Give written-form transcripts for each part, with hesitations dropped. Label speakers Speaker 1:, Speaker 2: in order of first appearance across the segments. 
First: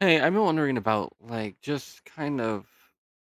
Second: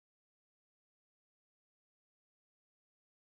Speaker 1: Hey, I'm wondering about like just kind of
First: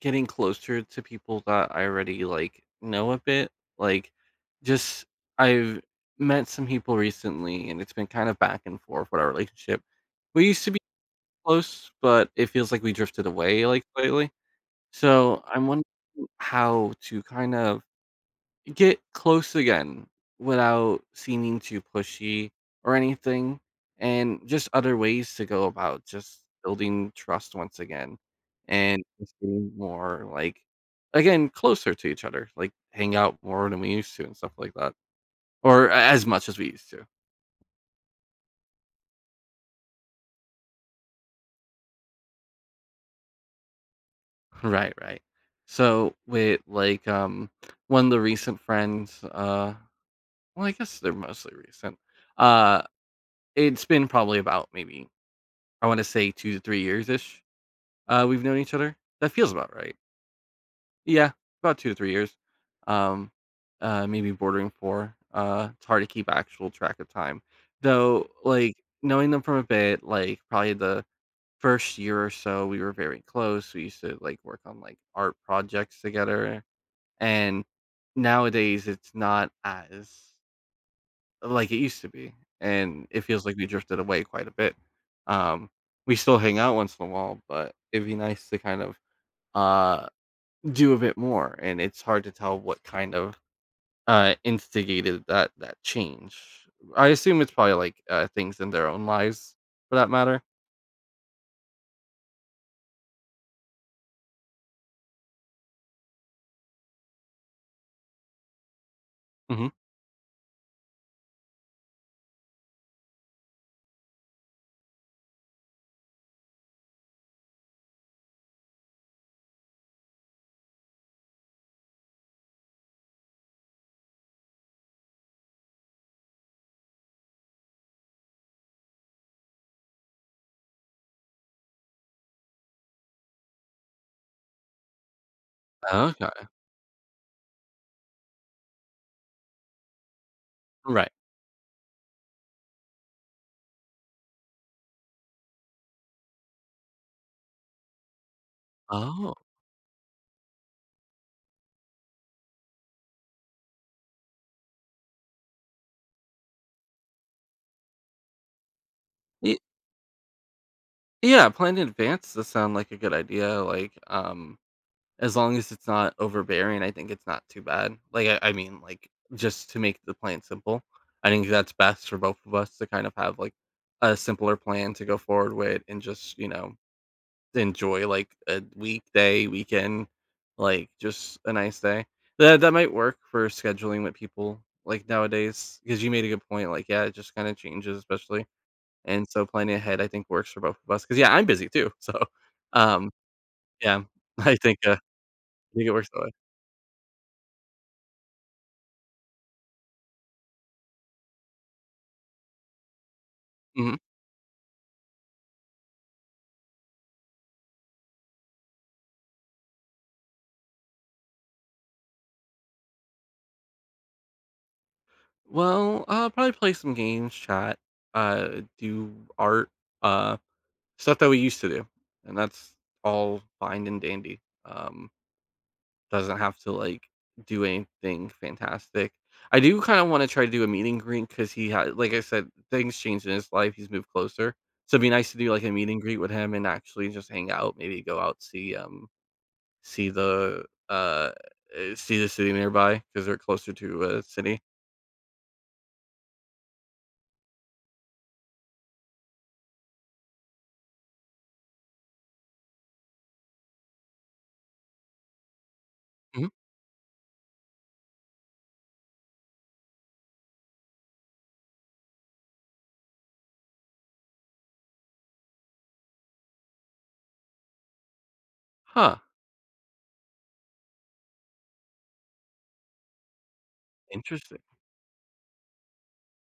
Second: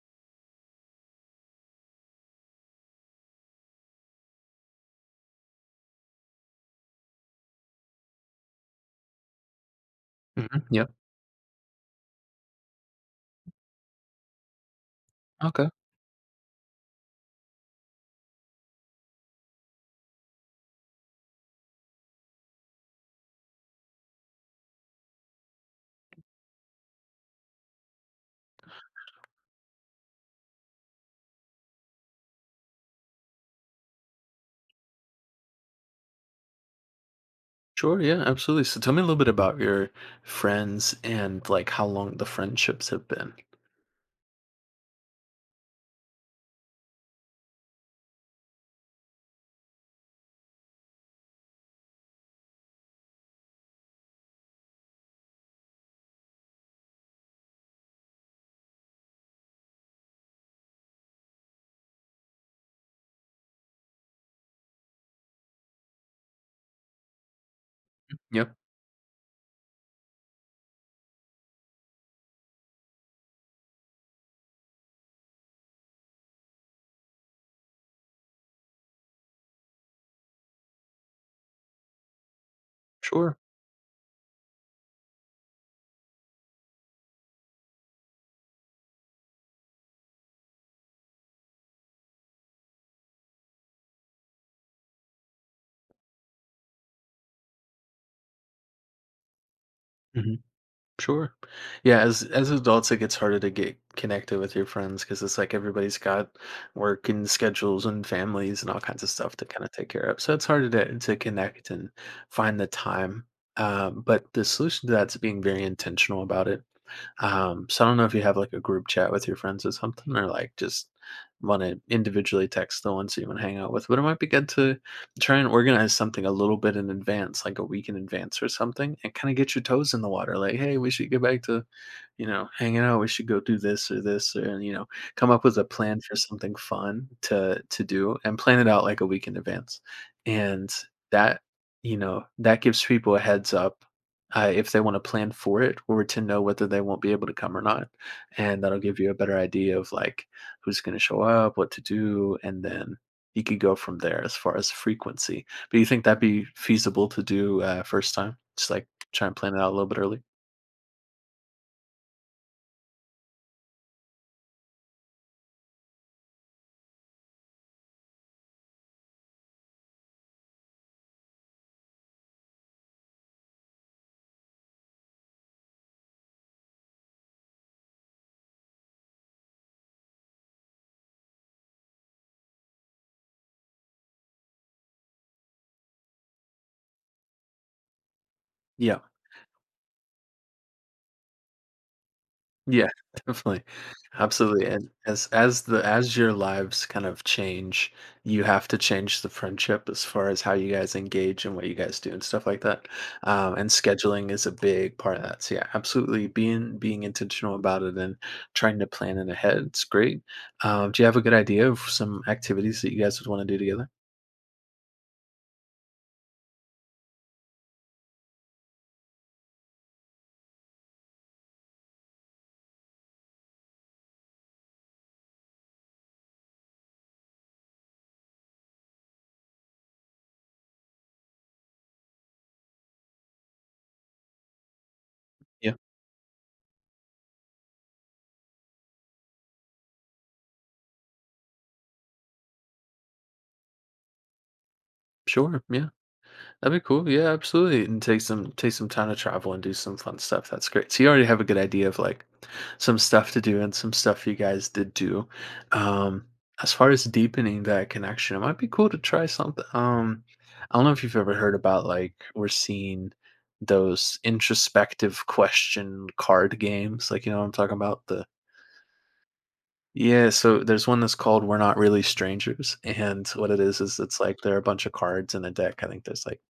Speaker 1: getting closer to people that I already like know a bit. Like just I've met some people recently and it's been kind of back and forth with our relationship. We used
Speaker 2: Mhm,
Speaker 1: to be
Speaker 2: yeah.
Speaker 1: close, but it feels like we drifted away like lately. So I'm
Speaker 2: Okay.
Speaker 1: wondering how to kind of get close again without seeming too pushy or anything, and just other ways to go about just building trust once again and just getting more like again closer to each other, like hang out more than we used to and stuff like that, or as much as we used to.
Speaker 2: Sure, yeah, absolutely. So tell me a little bit about your friends and, like, how long the friendships have been.
Speaker 1: Right, right. So with like one of the recent friends, well, I guess they're mostly recent. uh it's been probably about maybe, I want to say, 2 to 3 years ish. We've known each other. That feels about right. Yeah, about 2 to 3 years. Um, maybe bordering 4. It's hard to keep actual track of time. Though,
Speaker 2: Yep.
Speaker 1: like, knowing them from a bit, like, probably the first year or so, we were very close. We used to, like, work on, like, art projects together. And nowadays, it's not as like it used to be. And it
Speaker 2: Sure.
Speaker 1: feels like we drifted away quite a bit. Um, we still hang out once in a while, but it'd be nice to kind of uh do a bit more. And it's hard to tell what kind of instigated that change. I assume it's probably like things in their own lives, for that
Speaker 2: Mhm.
Speaker 1: matter.
Speaker 2: Sure. Yeah, as adults, it gets harder to get connected with your friends because it's like everybody's got work and schedules and families and all kinds of stuff to kinda
Speaker 1: Hmm.
Speaker 2: take care of. So it's harder to connect and find the time. But the solution to that's being very intentional about it. So I don't know if you have like a group chat with your friends or something, or like just want to individually text the ones that you want to hang out with. But it might be good to try and organize something a little bit in advance, like a week in advance or something, and kind of get your toes in the water. Like, hey, we should get back to, you know, hanging out. We should go do this or this, or you know, come up with a plan for
Speaker 1: Okay.
Speaker 2: something fun to do and plan it out like a week in advance. And
Speaker 1: Right.
Speaker 2: that, you know, that gives people a heads up if they want to plan for it or to know whether they won't be able to come or not. And that'll give you a
Speaker 1: Oh.
Speaker 2: better idea of like who's going to show up, what to do, and then you could go from there as far as frequency. But you think that'd be feasible to do first time? Just like try and plan it
Speaker 1: Y-
Speaker 2: out a little bit early?
Speaker 1: yeah, planned in advance does sound like a good idea. Like, as long as it's not overbearing, I think it's not too bad. I mean, like, just to make the plan simple, I think that's best for both of us, to kind of have like a simpler plan to go forward with. And just, you know, enjoy, like, a weekday, weekend, like, just a nice day. That might work for scheduling with people, like, nowadays. Because you made a good point, like, yeah, it just kinda changes, especially,
Speaker 2: Yeah.
Speaker 1: and so planning ahead, I think, works for both of us. Because yeah, I'm busy too, so,
Speaker 2: Yeah,
Speaker 1: um,
Speaker 2: definitely.
Speaker 1: yeah, I
Speaker 2: Absolutely,
Speaker 1: think,
Speaker 2: and
Speaker 1: uh, I
Speaker 2: as as the
Speaker 1: think it works
Speaker 2: as
Speaker 1: that way.
Speaker 2: your lives kind of change, you have to change the friendship as far as how you guys engage and what you guys do and stuff like that, and
Speaker 1: Mhm.
Speaker 2: scheduling is a big part of that, so yeah, absolutely, being intentional about it and trying to plan it ahead, it's great. Do you have a good idea of some activities that you guys would wanna do together?
Speaker 1: Well, I'll probably play some games, chat, do art, uh, stuff that we used to do, and that's all fine and dandy. um Doesn't have to, like, do anything fantastic. I do kinda wanna try to do a meet and greet, because he had, like I said, things changed in his life, he's moved closer. So it'd be nice to do, like, a
Speaker 2: Yeah,
Speaker 1: meet and greet with him and actually just hang out, maybe go out, see, see the, uh, see the city nearby, because 'cause they're closer to a city.
Speaker 2: sure, yeah. That'd be cool. Yeah, absolutely. And take some time to travel and do some fun stuff. That's great. So you already have a good idea of like some stuff to do and some stuff you guys did do. Um,
Speaker 1: Mhm.
Speaker 2: as far as deepening that connection, it might be cool to try something. I don't know if you've ever heard about like we're seeing those introspective question card games. Like you know what I'm talking about? The
Speaker 1: Huh,
Speaker 2: yeah, so there's one that's called We're Not Really Strangers. And what it is it's like there are a
Speaker 1: interesting.
Speaker 2: bunch of cards in a deck. I think there's like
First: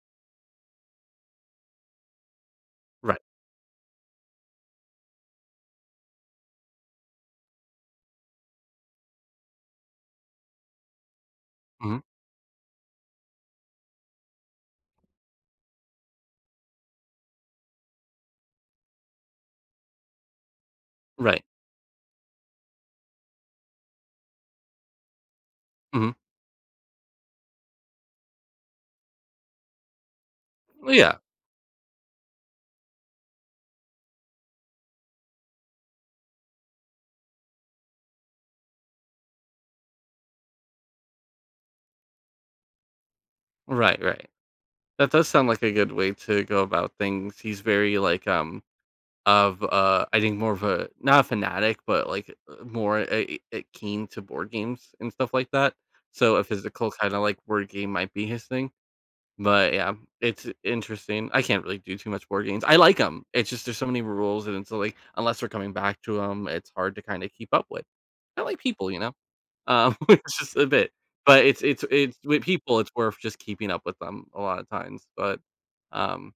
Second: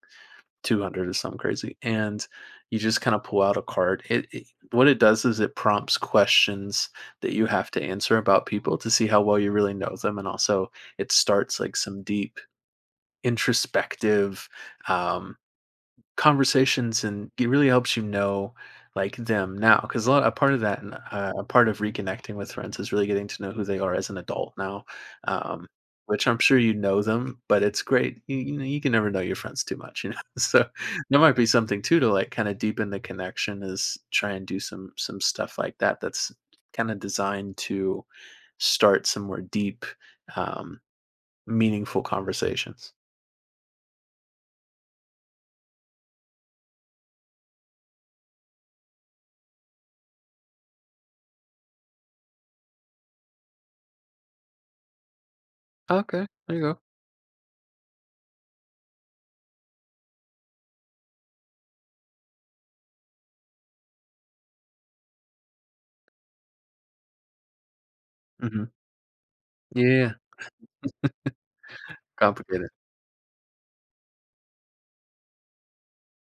Speaker 2: 200 or something crazy, and you just kinda
Speaker 1: Right.
Speaker 2: pull out a card. It, what it does is it prompts questions that you have to answer about people to see how well you really know them, and also it starts, like,
Speaker 1: Mhm.
Speaker 2: some deep introspective, um, conversations, and it really helps you know, like, them now, because a part of that and, a
Speaker 1: Right.
Speaker 2: part of reconnecting with friends is really getting to know who they are as an adult now, um,
Speaker 1: Mhm.
Speaker 2: which I'm sure you know them, but it's great. You know, you can never know your friends too much, you know? So, that
Speaker 1: Yeah.
Speaker 2: might be something too to, like, kinda deepen the connection is try and do some stuff like that that's kinda designed to start some more deep, um, meaningful conversations.
Speaker 1: Right, right. That does sound like a good way to go about things. He's very, like, of I think more of a, not a fanatic, but like more a keen to board games and stuff like that.
Speaker 2: Okay,
Speaker 1: So a
Speaker 2: there you go.
Speaker 1: physical kind of like board game might be his thing. But yeah, it's interesting, I can't really do too much board games. I like them, it's just there's so many rules, and it's like unless we're coming back to them, it's hard to kind of keep up with. I like
Speaker 2: Mhm.
Speaker 1: people, you know.
Speaker 2: Yeah,
Speaker 1: It's just a bit, but it's it's with
Speaker 2: complicated.
Speaker 1: people, it's worth just keeping up with them a lot of times. But um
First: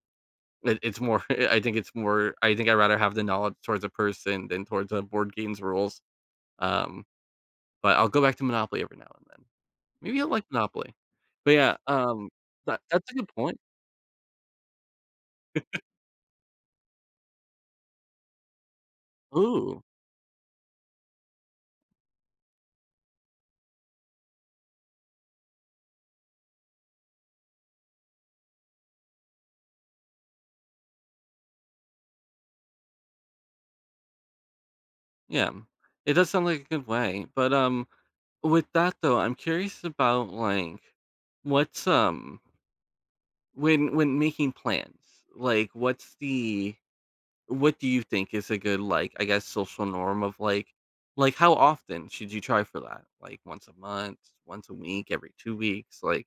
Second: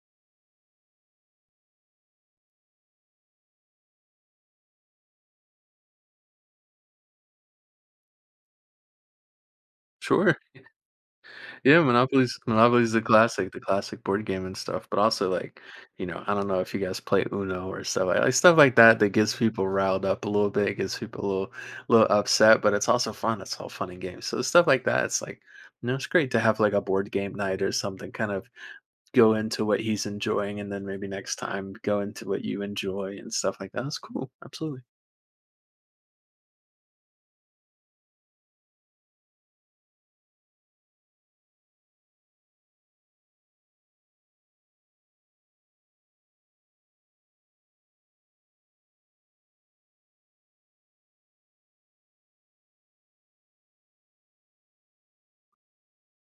Speaker 1: it's more, I think it's more, I think I'd rather have the knowledge towards a person than towards a board game's rules. Um, but I'll go back to Monopoly every now and then. Maybe I'll
Speaker 2: Sure.
Speaker 1: like Monopoly. But yeah,
Speaker 2: Yeah, Monopoly's
Speaker 1: that
Speaker 2: Monopoly's
Speaker 1: that's a good point.
Speaker 2: the classic board game and stuff, but also, like, you know, I don't know if you guys play Uno or stuff like, stuff like that that gets people
Speaker 1: Ooh,
Speaker 2: riled up a little bit, gets people a little upset, but it's also fun, it's all fun and games. So, stuff like that, it's like, you know, it's great to have, like, a board game night or something, kind of go into what he's enjoying, and then maybe next time go into what you enjoy and stuff like that. That's cool, absolutely.
Speaker 1: yeah. It does sound like a good way. But, with that though, I'm curious about, like, what's, when making plans, like, what's the, what do you think is a good, like, I guess, social norm of, like, how often should you try for that? Like, once a month, once a week, every 2 weeks? Like,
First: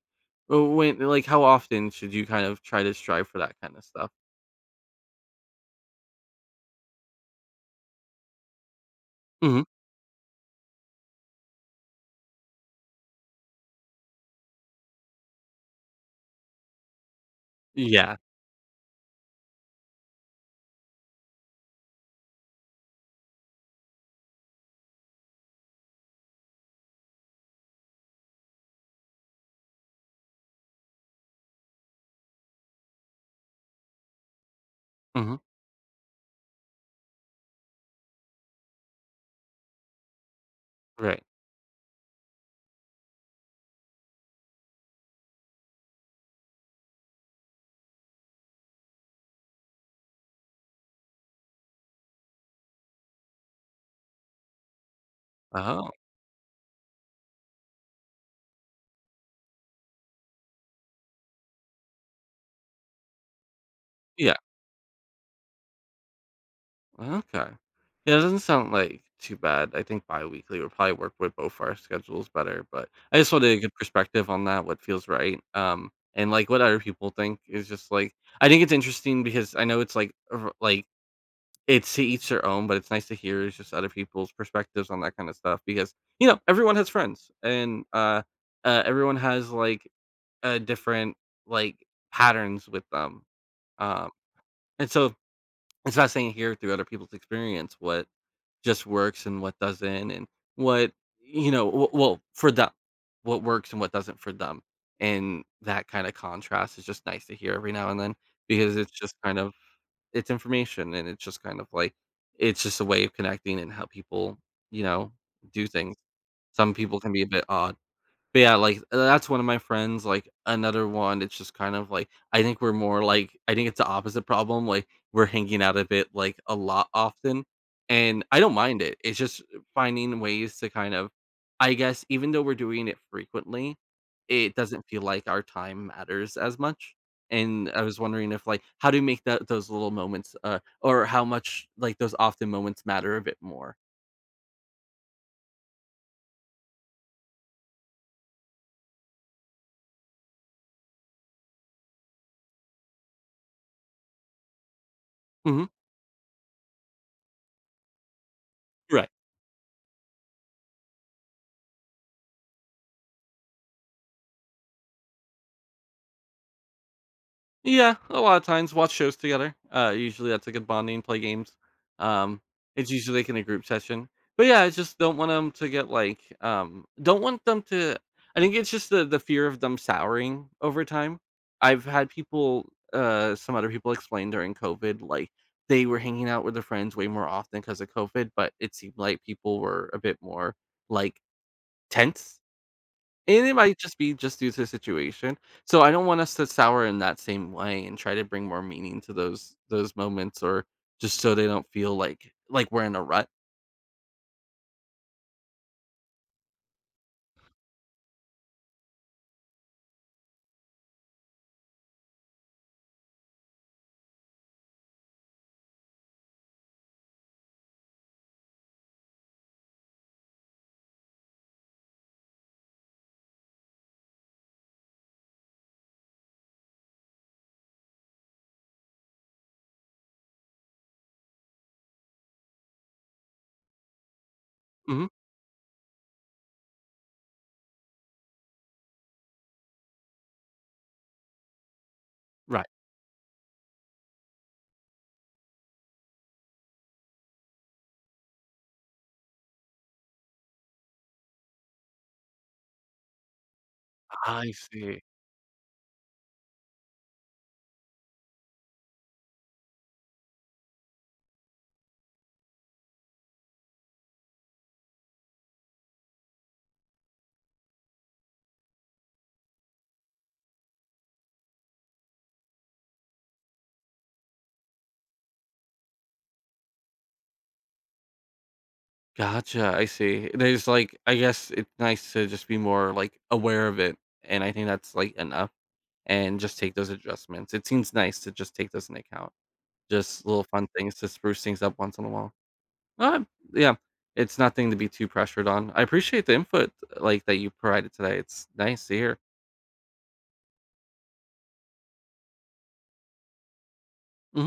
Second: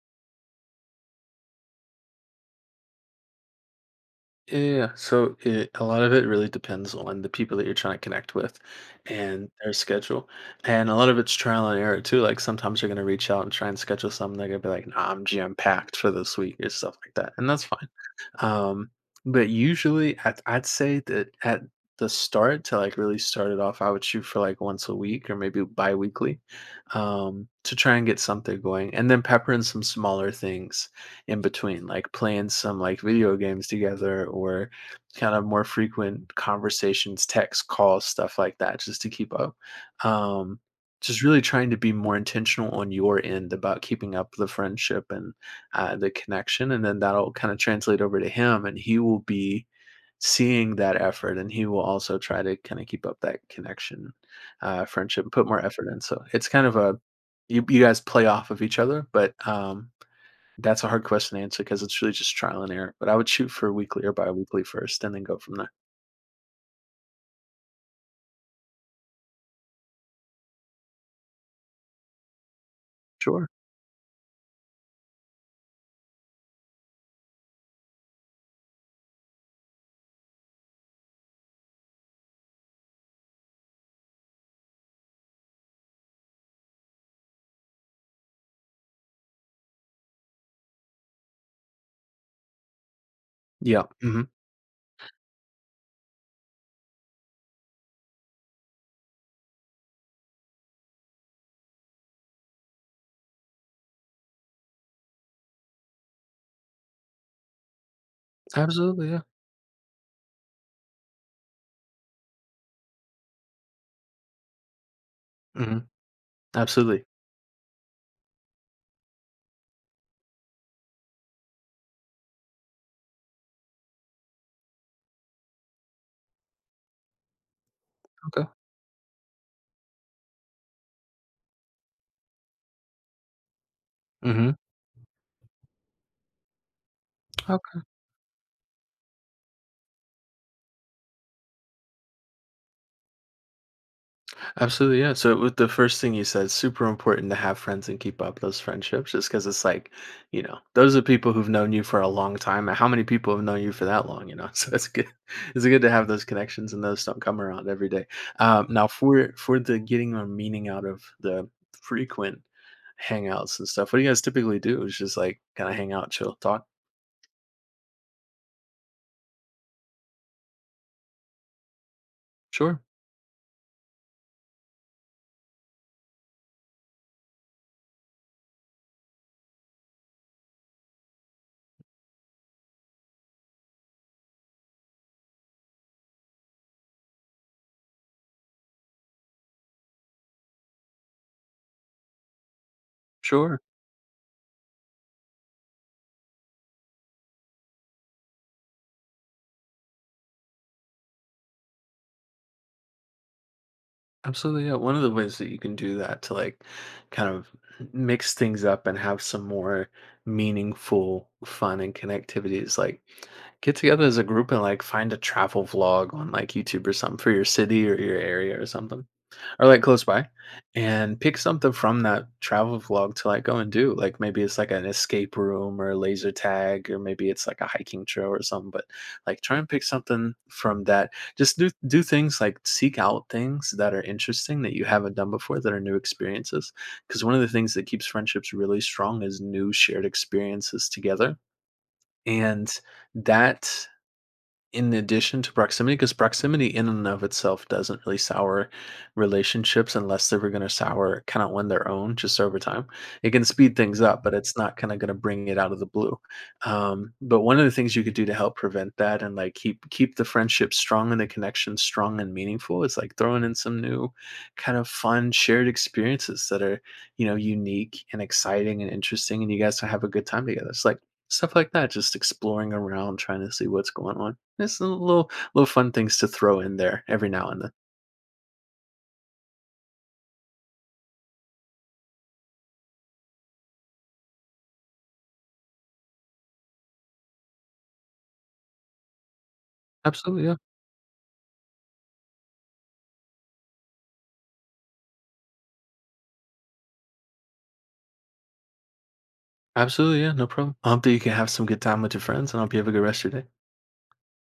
Speaker 1: w when, like, how often should you kind of try to strive for that kinda stuff?
Speaker 2: Yeah. So it, a lot of it really depends on the people that you're trying to connect with and
Speaker 1: Mhm.
Speaker 2: their schedule. And a lot of it's trial and error too. Like sometimes you're going to reach out and try and schedule something. They're going to be like, nah, I'm jam packed for this week or stuff like that. And that's fine.
Speaker 1: Yeah.
Speaker 2: Um, but usually, I'd say that at the start to like really start it off, I would shoot for like once a week or maybe bi-weekly to try and get something going, and then pepper in some smaller things in between, like playing some like video games together or kind
Speaker 1: Mhm.
Speaker 2: of more frequent conversations, text calls, stuff like that, just to keep up. Um, just
Speaker 1: Right.
Speaker 2: really trying to be more intentional on your end about keeping up the friendship and the connection, and then that'll kind of translate over to him, and he will be seeing that effort, and he will also try to kind of keep up that connection, friendship, put more effort
Speaker 1: Oh,
Speaker 2: in. So it's kind of a, you guys play off of each other, but that's a hard question to answer because it's really just trial and error. But I would shoot for weekly or
Speaker 1: yeah.
Speaker 2: biweekly first, and then go from there.
Speaker 1: Okay. Yeah, it doesn't sound like too bad. I think biweekly would probably work with both our schedules better, but I just
Speaker 2: Sure.
Speaker 1: wanted a good perspective on that, what feels right. And like what other people think is just like, I think it's interesting because I know it's like like it's to each their own, but it's nice to hear is just other people's perspectives on that kind of stuff. Because you know, everyone has friends, and everyone has like different like patterns with them.
Speaker 2: Yeah.
Speaker 1: Um, and so it's fascinating to hear through other people's experience what just works and what doesn't, and what, you know, well, for them, what works and what doesn't for them. And that kind of contrast is just nice to hear every now and then, because it's
Speaker 2: Absolutely.
Speaker 1: just
Speaker 2: Yeah.
Speaker 1: kind of, it's information, and it's just kind of like, it's just a way of connecting and how people, you know, do
Speaker 2: hmm
Speaker 1: things. Some people
Speaker 2: Absolutely.
Speaker 1: can be a bit odd, but yeah, like, that's one of my friends, like, another one, it's just kind of like, I think we're more like, I think it's the opposite problem, like, we're hanging out a bit, like, a lot often, and I
Speaker 2: Okay.
Speaker 1: don't mind it, it's just finding ways to kind of, I guess even though we're doing it frequently,
Speaker 2: hmm
Speaker 1: it doesn't feel like our time matters as much. And I was wondering if, like, how do you make that, those little moments, or how much, like, those often moments matter a bit more?
Speaker 2: Absolutely, yeah. So with the first thing you said, super important to have friends and keep up those friendships just because it's like, you know, those are people who've known you for a long time. And how many people have known you for that long, you know? So it's good. It's
Speaker 1: Mhm.
Speaker 2: good to have those connections and those don't come around every day. Now
Speaker 1: Right.
Speaker 2: for the getting a meaning out of the frequent hangouts and stuff, what do you guys typically do? Is just like kind of hang out, chill, talk?
Speaker 1: Yeah, a lot of times watch shows together. Usually that's a good bonding, play games. Um,
Speaker 2: Sure,
Speaker 1: it's usually like in a group session. But yeah, I just don't want them to get like, don't want them to, I think it's just the fear of them souring over time. I've had people, some other people explain, during COVID, like, they were hanging out with their friends way more often because of COVID, but it seemed like people were a bit more like tense, and it
Speaker 2: sure.
Speaker 1: might just be just due to the situation. So I don't want us to sour in that same way, and try to bring more meaning to those moments, or just so they don't feel like we're in a rut.
Speaker 2: Absolutely, yeah. One of the ways that you can do that to like kind of mix things up and have some more meaningful fun and connectivity is like get together as a group and like find a travel vlog on like YouTube or something for your city or your area or something or like close by and pick something from that travel vlog to like go and do, like maybe it's like an escape room or a laser tag or maybe it's like a hiking trail or something, but like try and pick something from that, just do things like seek out things that are interesting that you
Speaker 1: Mhm.
Speaker 2: haven't done before that are new experiences because one of the things that keeps friendships really strong is new shared experiences together,
Speaker 1: Right.
Speaker 2: and that in addition to proximity, because proximity in and of itself doesn't really sour relationships unless they were gonna sour kind of on their own just over time. It can speed things up, but
Speaker 1: I
Speaker 2: it's not kinda
Speaker 1: see.
Speaker 2: gonna bring it out of the blue. But one of the things you could do to help prevent that and, like, keep the friendship strong and the connection strong and meaningful is, like, throwing in some new kind of fun shared experiences that are, you know, unique and exciting and interesting, and you guys will have a good time together. It's like stuff like that, just exploring around, trying to see what's going on. It's a little fun things to throw in there every now and then.
Speaker 1: Gotcha. I see. There's like, I guess it's nice to just be more like aware of it. And I think that's like enough. And just take those adjustments. It seems nice to just take those into account. Just little
Speaker 2: Absolutely, yeah.
Speaker 1: fun things to spruce things up once in a while. Um, yeah, it's nothing to be too pressured on. I appreciate the input like that you provided today. It's nice to hear.
Speaker 2: Absolutely, yeah, no problem. I hope that you can have some good time with your friends, and I hope you have a good rest of your day.